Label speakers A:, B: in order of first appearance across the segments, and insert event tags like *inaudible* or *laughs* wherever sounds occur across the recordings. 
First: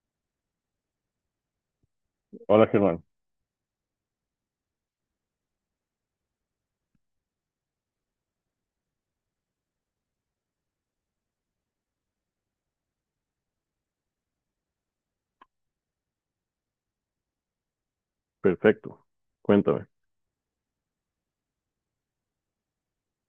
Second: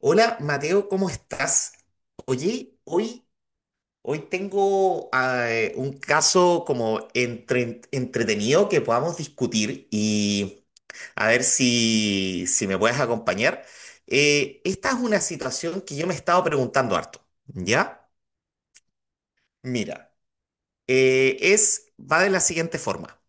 A: Hola Mateo, ¿cómo estás?
B: Hola
A: Oye,
B: Germán,
A: hoy, hoy tengo un caso como entretenido que podamos discutir y a ver si me puedes acompañar. Esta es una situación que yo me he estado preguntando harto, ¿ya?
B: perfecto. Cuéntame.
A: Mira, va de la siguiente forma.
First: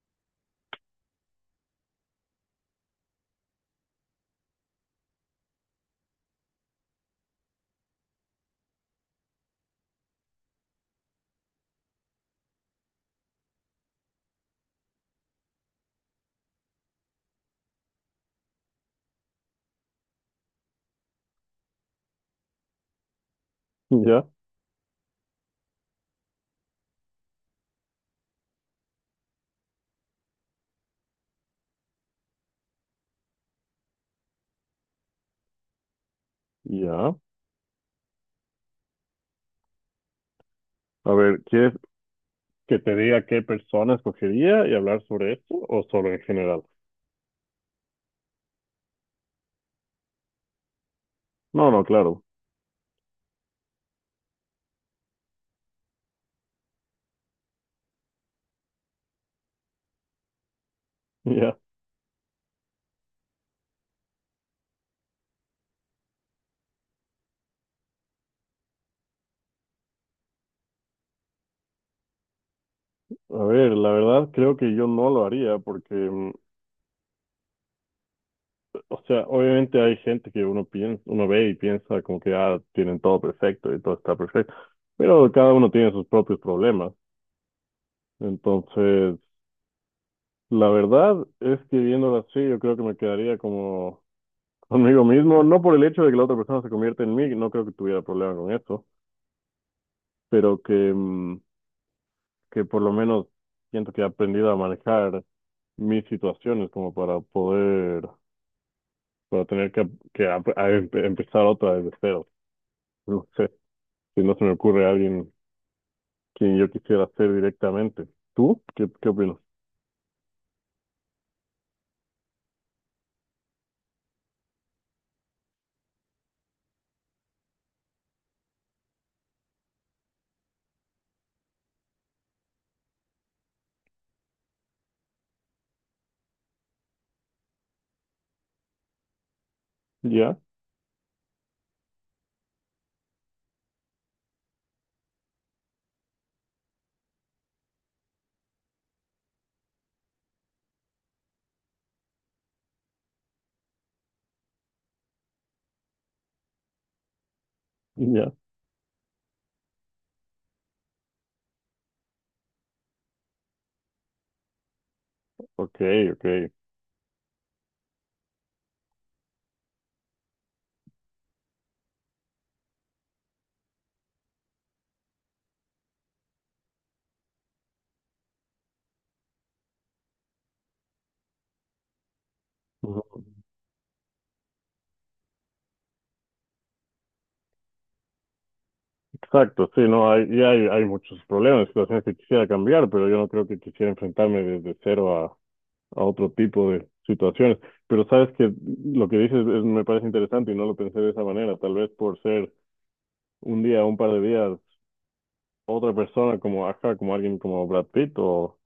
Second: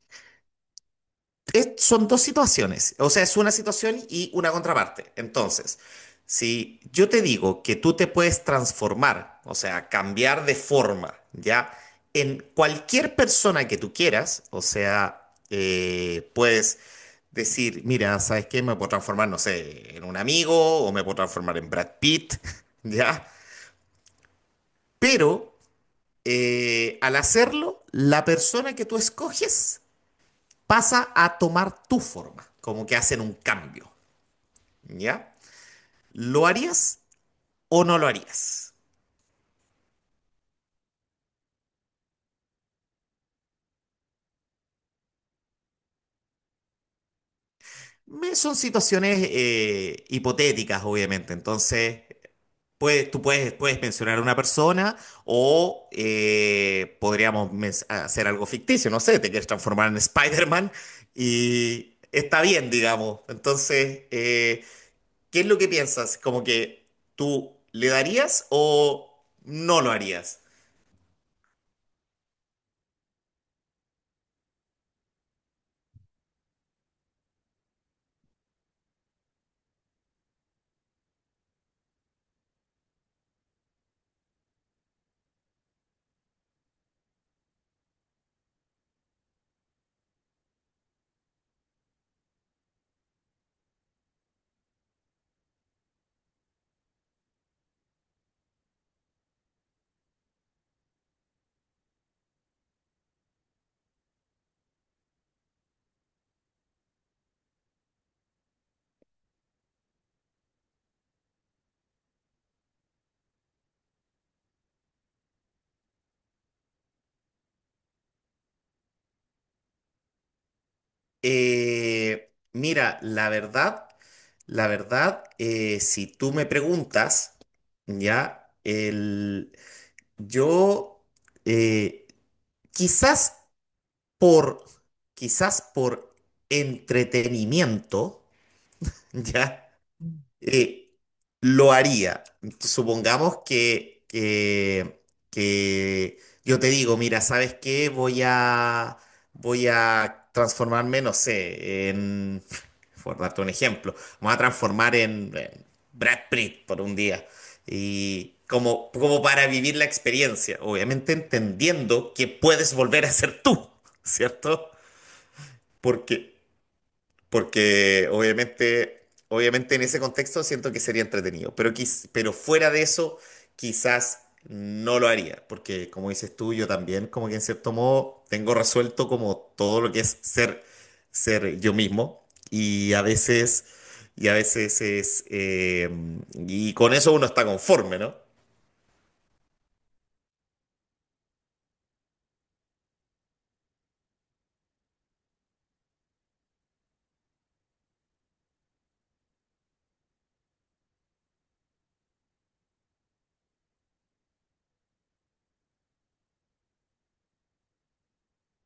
A: Son dos situaciones, o sea, es una situación y una contraparte. Entonces, si yo te digo que tú te puedes transformar, o sea, cambiar de forma, ¿ya? En cualquier persona que tú quieras, o sea, puedes decir, mira, ¿sabes qué? Me puedo transformar, no sé, en un amigo o me puedo transformar en Brad Pitt, *laughs* ¿ya?
B: Ya,
A: Pero al hacerlo, la persona que tú escoges pasa a tomar tu forma, como que hacen un cambio, ¿ya? ¿Lo harías
B: ya.
A: o no lo harías?
B: A ver, ¿quieres que te diga qué persona escogería y hablar sobre esto o solo en general?
A: Son situaciones hipotéticas, obviamente,
B: No, no,
A: entonces
B: claro.
A: tú puedes, puedes mencionar a una persona o podríamos hacer algo ficticio, no sé, te quieres transformar en Spider-Man
B: *laughs* Ya.
A: y está bien, digamos. Entonces, ¿qué es lo que piensas? ¿Como que tú le darías o no lo harías?
B: A ver, la verdad creo que yo no lo haría porque, o sea, obviamente hay gente que uno piensa, uno ve y piensa como que ah, tienen todo perfecto y todo está perfecto, pero cada uno tiene sus propios problemas. Entonces, la verdad es que viéndolo así, yo creo que me quedaría como conmigo mismo, no por el hecho de que la otra persona se convierta en mí, no creo que tuviera problema con eso, pero que que por lo menos siento que he aprendido a manejar mis situaciones como para poder, para tener que empezar otra desde cero. No sé, si no se me ocurre a alguien quien yo quisiera ser directamente. ¿Tú? ¿Qué opinas?
A: Mira, la verdad, si tú me preguntas, ya, el, yo eh, quizás por, quizás por entretenimiento, *laughs* ya
B: ¿Ya?
A: eh, lo haría. Supongamos que yo te digo, mira, ¿sabes qué? Voy a transformarme, no sé, *laughs* por darte un ejemplo, me voy a transformar en Brad Pitt por un día.
B: ¿Ya?
A: Y como, como para vivir la experiencia, obviamente entendiendo que puedes volver a ser tú, *laughs* ¿cierto?
B: Ok,
A: Porque
B: ok.
A: porque obviamente en ese contexto siento que sería entretenido, pero, pero fuera de eso quizás no lo haría, porque como dices tú, yo también como que en cierto modo tengo resuelto como todo lo que es ser, ser yo mismo
B: Ujú.
A: y a veces es, y con eso uno está conforme, ¿no?
B: Exacto, sí, no, hay muchos problemas, situaciones que quisiera cambiar, pero yo no creo que quisiera enfrentarme desde cero a otro tipo de situaciones. Pero sabes que lo que dices es- me parece interesante y no lo pensé de esa manera. Tal vez por ser un día, un par de días, otra persona como Aja, como alguien como Brad Pitt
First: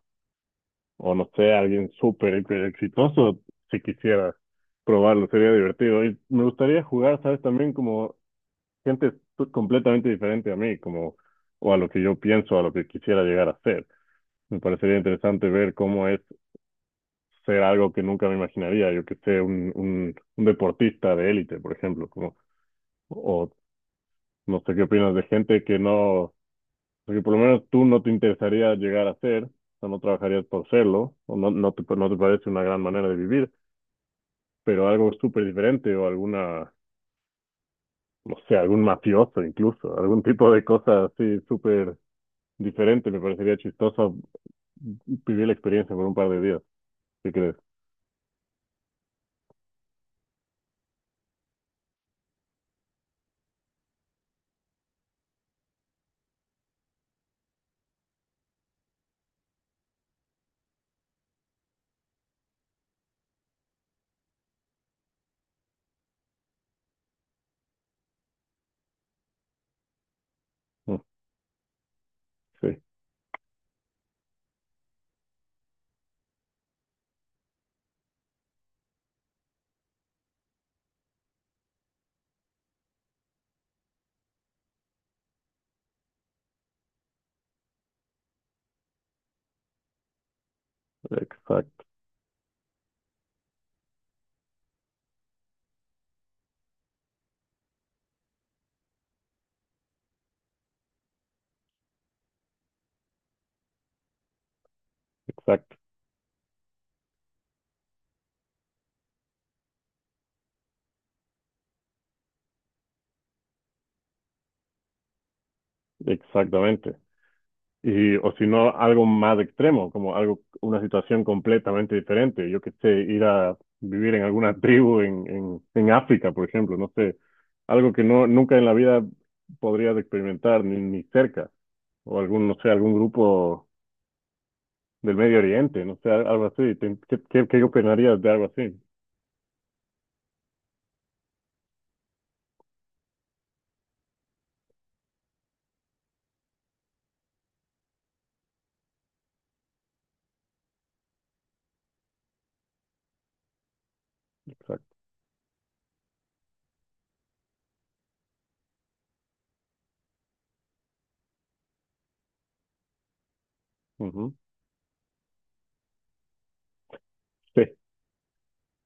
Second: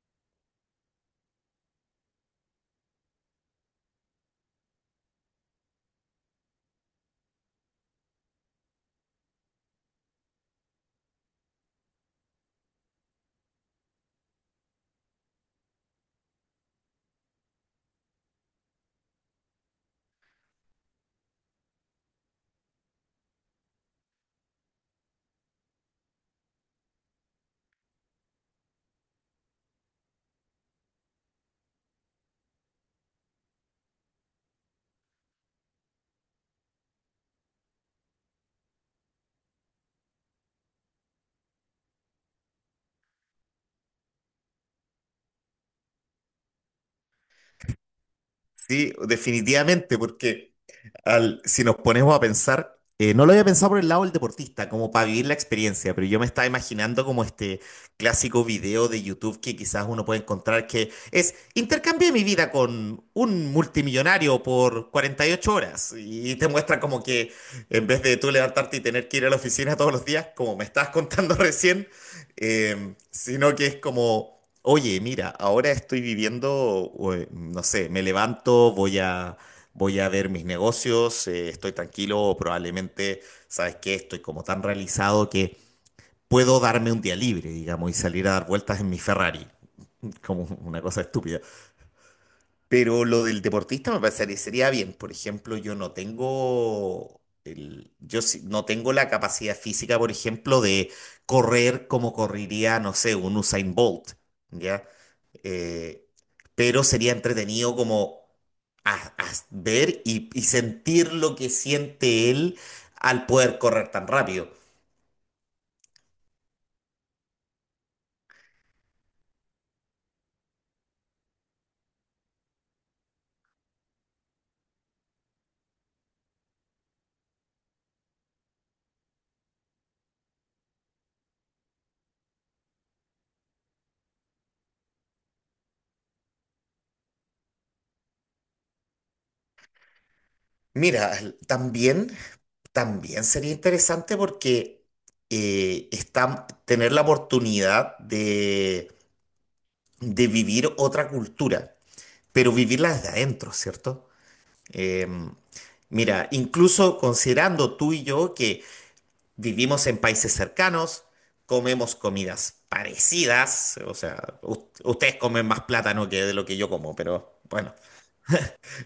B: o no sé, alguien súper hiper exitoso, si quisiera probarlo, sería divertido. Y me gustaría jugar, sabes, también como gente t- completamente diferente a mí, como o a lo que yo pienso, a lo que quisiera llegar a ser. Me parecería interesante ver cómo es ser algo que nunca me imaginaría, yo que sé, un deportista de élite, por ejemplo, como, o no sé qué opinas de gente que no, que por lo menos tú no te interesaría llegar a ser, o no trabajarías por serlo, o no, no te parece una gran manera de vivir, pero algo súper diferente o alguna, no sé, algún mafioso incluso, algún tipo de cosa así súper diferente, me parecería chistoso vivir la experiencia por un par de días, ¿qué crees?
A: Sí, definitivamente, porque... Si nos ponemos a pensar, no lo había pensado por el lado del deportista, como para vivir la experiencia, pero yo me estaba imaginando como este clásico video de YouTube que quizás uno puede encontrar que es intercambié mi vida con un multimillonario por 48 horas y te muestra como que en vez de tú levantarte y tener que ir a la oficina todos los días, como me estabas
B: Mm,
A: contando *laughs* recién,
B: sí,
A: sino que es como... Oye, mira, ahora estoy viviendo, no sé, me levanto, Voy a ver mis negocios, estoy tranquilo, o probablemente, ¿sabes qué? Estoy como tan realizado que puedo darme un día libre, digamos, y salir a dar vueltas en mi Ferrari, *laughs* como una cosa estúpida.
B: exacto,
A: Pero lo del deportista me parecería sería bien. Por ejemplo, yo no tengo la capacidad física, por ejemplo, de correr como correría, no sé, un Usain Bolt, ¿ya?
B: exacto.
A: Eh, pero sería entretenido como a ver y sentir lo que siente él al poder correr tan rápido.
B: Exactamente. Y, o si no, algo más extremo, como algo, una situación completamente diferente. Yo que sé, ir a vivir en alguna *laughs* tribu en África, por ejemplo, no sé, algo que no, nunca en la vida podrías experimentar, ni, ni cerca. O algún, no sé, algún grupo del Medio Oriente, no sé, al- algo así. Te- qué opinarías de algo así?
A: Mira, también, también sería interesante porque tener la oportunidad de vivir otra cultura, pero vivirla desde adentro, ¿cierto?
B: Exacto.
A: Em, mira, incluso considerando tú y yo que vivimos en países cercanos, comemos comidas parecidas, o sea,
B: Ujú.
A: ustedes comen más plátano que de lo que yo como, pero
B: Sí,
A: bueno,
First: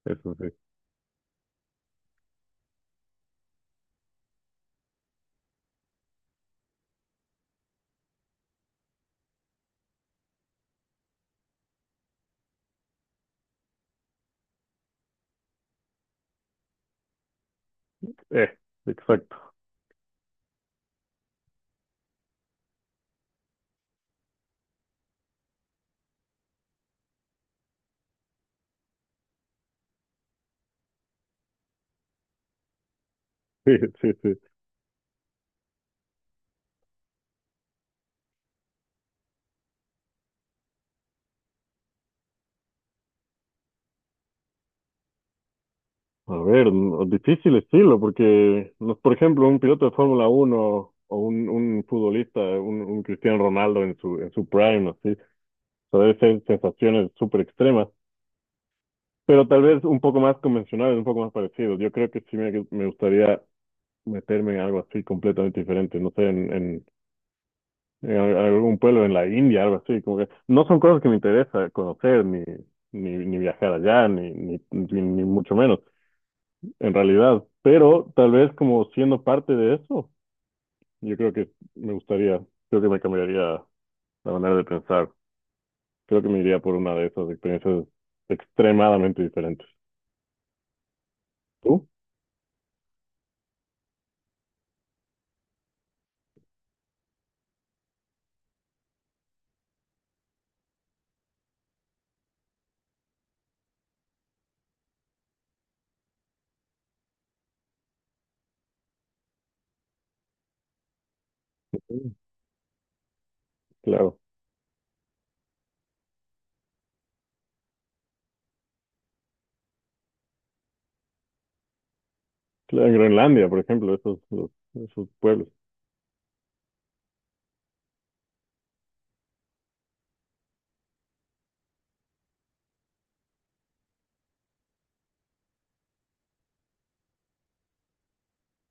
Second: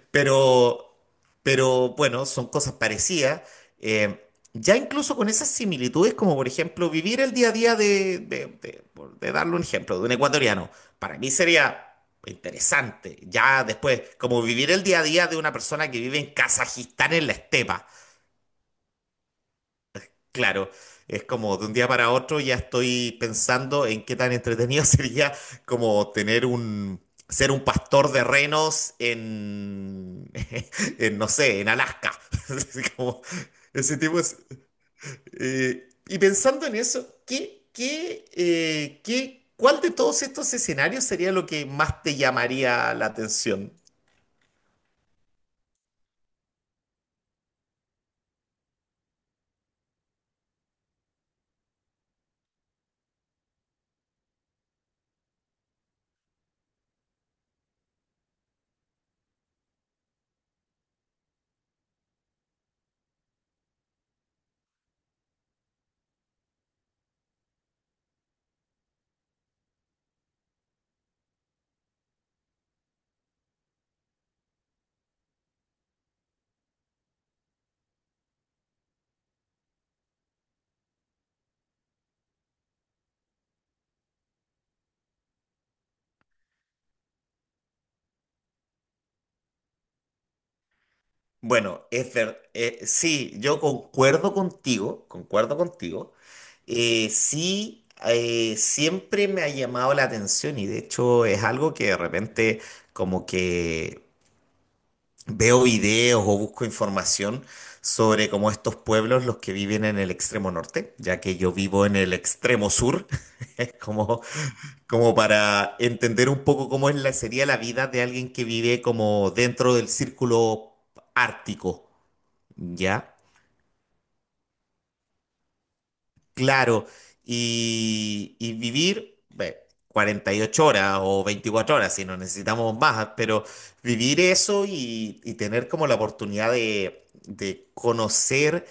B: eso sí.
A: pero, pero bueno, son cosas parecidas. eh, ya incluso con esas similitudes, como por ejemplo vivir el día a día de darle un ejemplo, de un ecuatoriano, para mí sería interesante. Ya después, como vivir el día a día de una persona que vive en Kazajistán en la estepa.
B: Eh, exacto. *laughs*
A: Claro, es como de un día para otro ya estoy pensando en qué tan entretenido *laughs* sería como ser un pastor de renos *laughs* en, no sé, en Alaska. *laughs* Así como
B: Sí,
A: ese
B: sí,
A: tipo
B: sí.
A: es- y pensando en eso, ¿cuál de todos estos escenarios sería lo que más te llamaría la atención?
B: A ver, no- difícil estilo, porque, no- por ejemplo, un piloto de Fórmula 1 o un futbolista, un Cristiano Ronaldo en en su prime, así, o sea, debe ser sensaciones súper extremas, pero tal vez un poco más convencionales, un poco más parecidos. Yo creo que sí me gustaría meterme en algo así completamente diferente, no sé, en al- algún pueblo en la India, algo así, como que no son cosas que me interesa conocer, ni viajar allá, ni mucho menos. En realidad, pero tal vez como siendo parte de eso, yo creo que me gustaría, creo que me cambiaría la manera de pensar. Creo que me iría por una de esas experiencias extremadamente diferentes.
A: Bueno,
B: ¿Tú?
A: es ver, sí, yo concuerdo contigo. Sí, Siempre me ha llamado la atención y de hecho es algo que de repente como que veo videos o busco información sobre como estos pueblos, los que viven en el extremo norte, ya que yo vivo en el
B: Sí,
A: extremo sur, *laughs* es
B: claro.
A: como, como para entender un poco sería la vida de alguien que vive como dentro del círculo ártico.
B: Claro, en
A: ¿Ya?
B: Groenlandia, por ejemplo, esos, los- esos pueblos.
A: Claro, y vivir 48 horas o 24 horas, si no necesitamos más, pero vivir eso y tener como la oportunidad de conocer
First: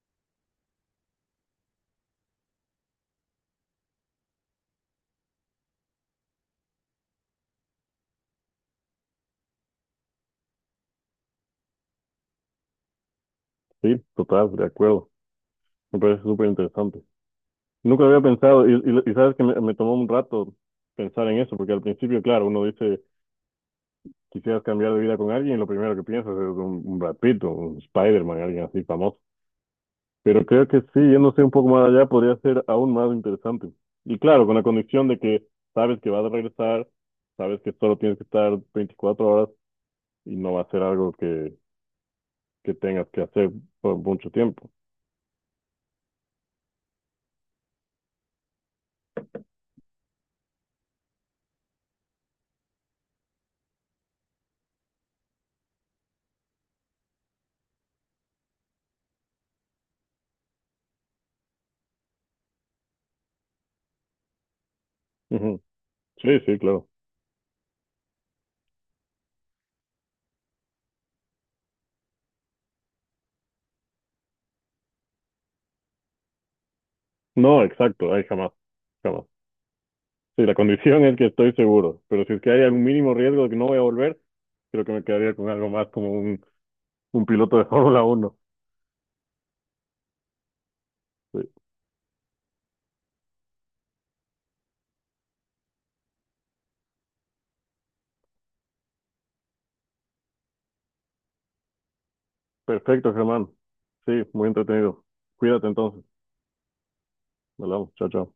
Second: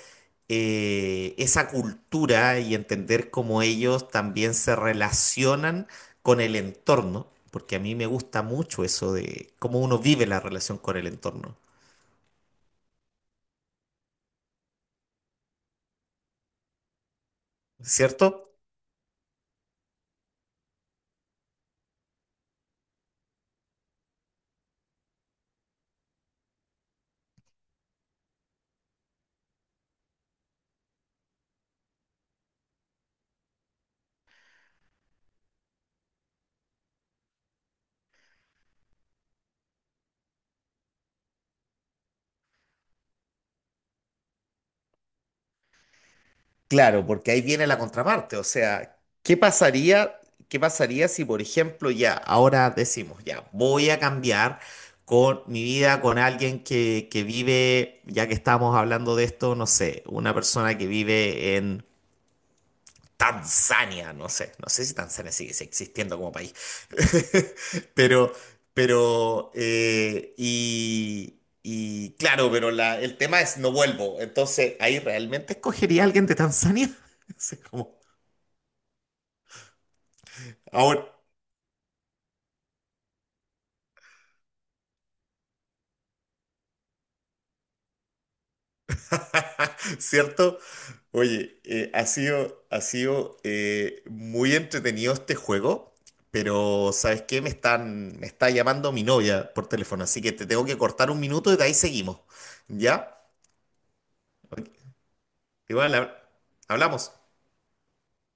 A: esa cultura y entender cómo ellos también se relacionan con el entorno, porque a mí me gusta mucho eso de cómo uno vive la relación con el entorno,
B: Sí, total, de acuerdo. Me parece súper interesante. Nunca había
A: ¿cierto?
B: pensado, y sabes que me tomó un rato pensar en eso, porque al principio, claro, uno dice, quisieras cambiar de vida con alguien, y lo primero que piensas es un Brad Pitt, o un Spider-Man, alguien así famoso. Pero creo que sí, yéndose un poco más allá podría ser aún más interesante. Y claro, con la condición de que sabes que vas a regresar, sabes que solo tienes que estar 24 horas y no va a ser algo que tengas que hacer por mucho tiempo.
A: Claro, porque ahí viene la contraparte. O sea, ¿qué pasaría si, por ejemplo, ya ahora decimos, ya voy a cambiar con mi vida con alguien que vive, ya que estamos hablando de esto, no sé, una persona que vive en Tanzania, no sé, no sé si Tanzania sigue
B: Ujú.
A: existiendo como
B: Sí,
A: país,
B: sí, claro.
A: *laughs* pero, y claro, pero el tema es no vuelvo, entonces ahí realmente escogería a alguien de Tanzania, *laughs* así
B: No,
A: como,
B: exacto, ahí jamás, jamás. Sí, la condición
A: ahora,
B: es que estoy seguro, pero si es que hay algún mínimo riesgo de que no voy a volver, creo que me quedaría con algo más como un piloto de *laughs* Fórmula 1.
A: *laughs* ¿cierto?
B: Sí.
A: Oye, ha sido muy entretenido este juego, pero ¿sabes qué? Me está llamando mi novia por teléfono, así que te tengo que cortar un minuto y de ahí seguimos,
B: Perfecto,
A: ¿ya?
B: Germán. Sí, muy
A: Ok,
B: entretenido. Cuídate
A: igual
B: entonces.
A: hablamos.
B: Hablamos. Chao, chao.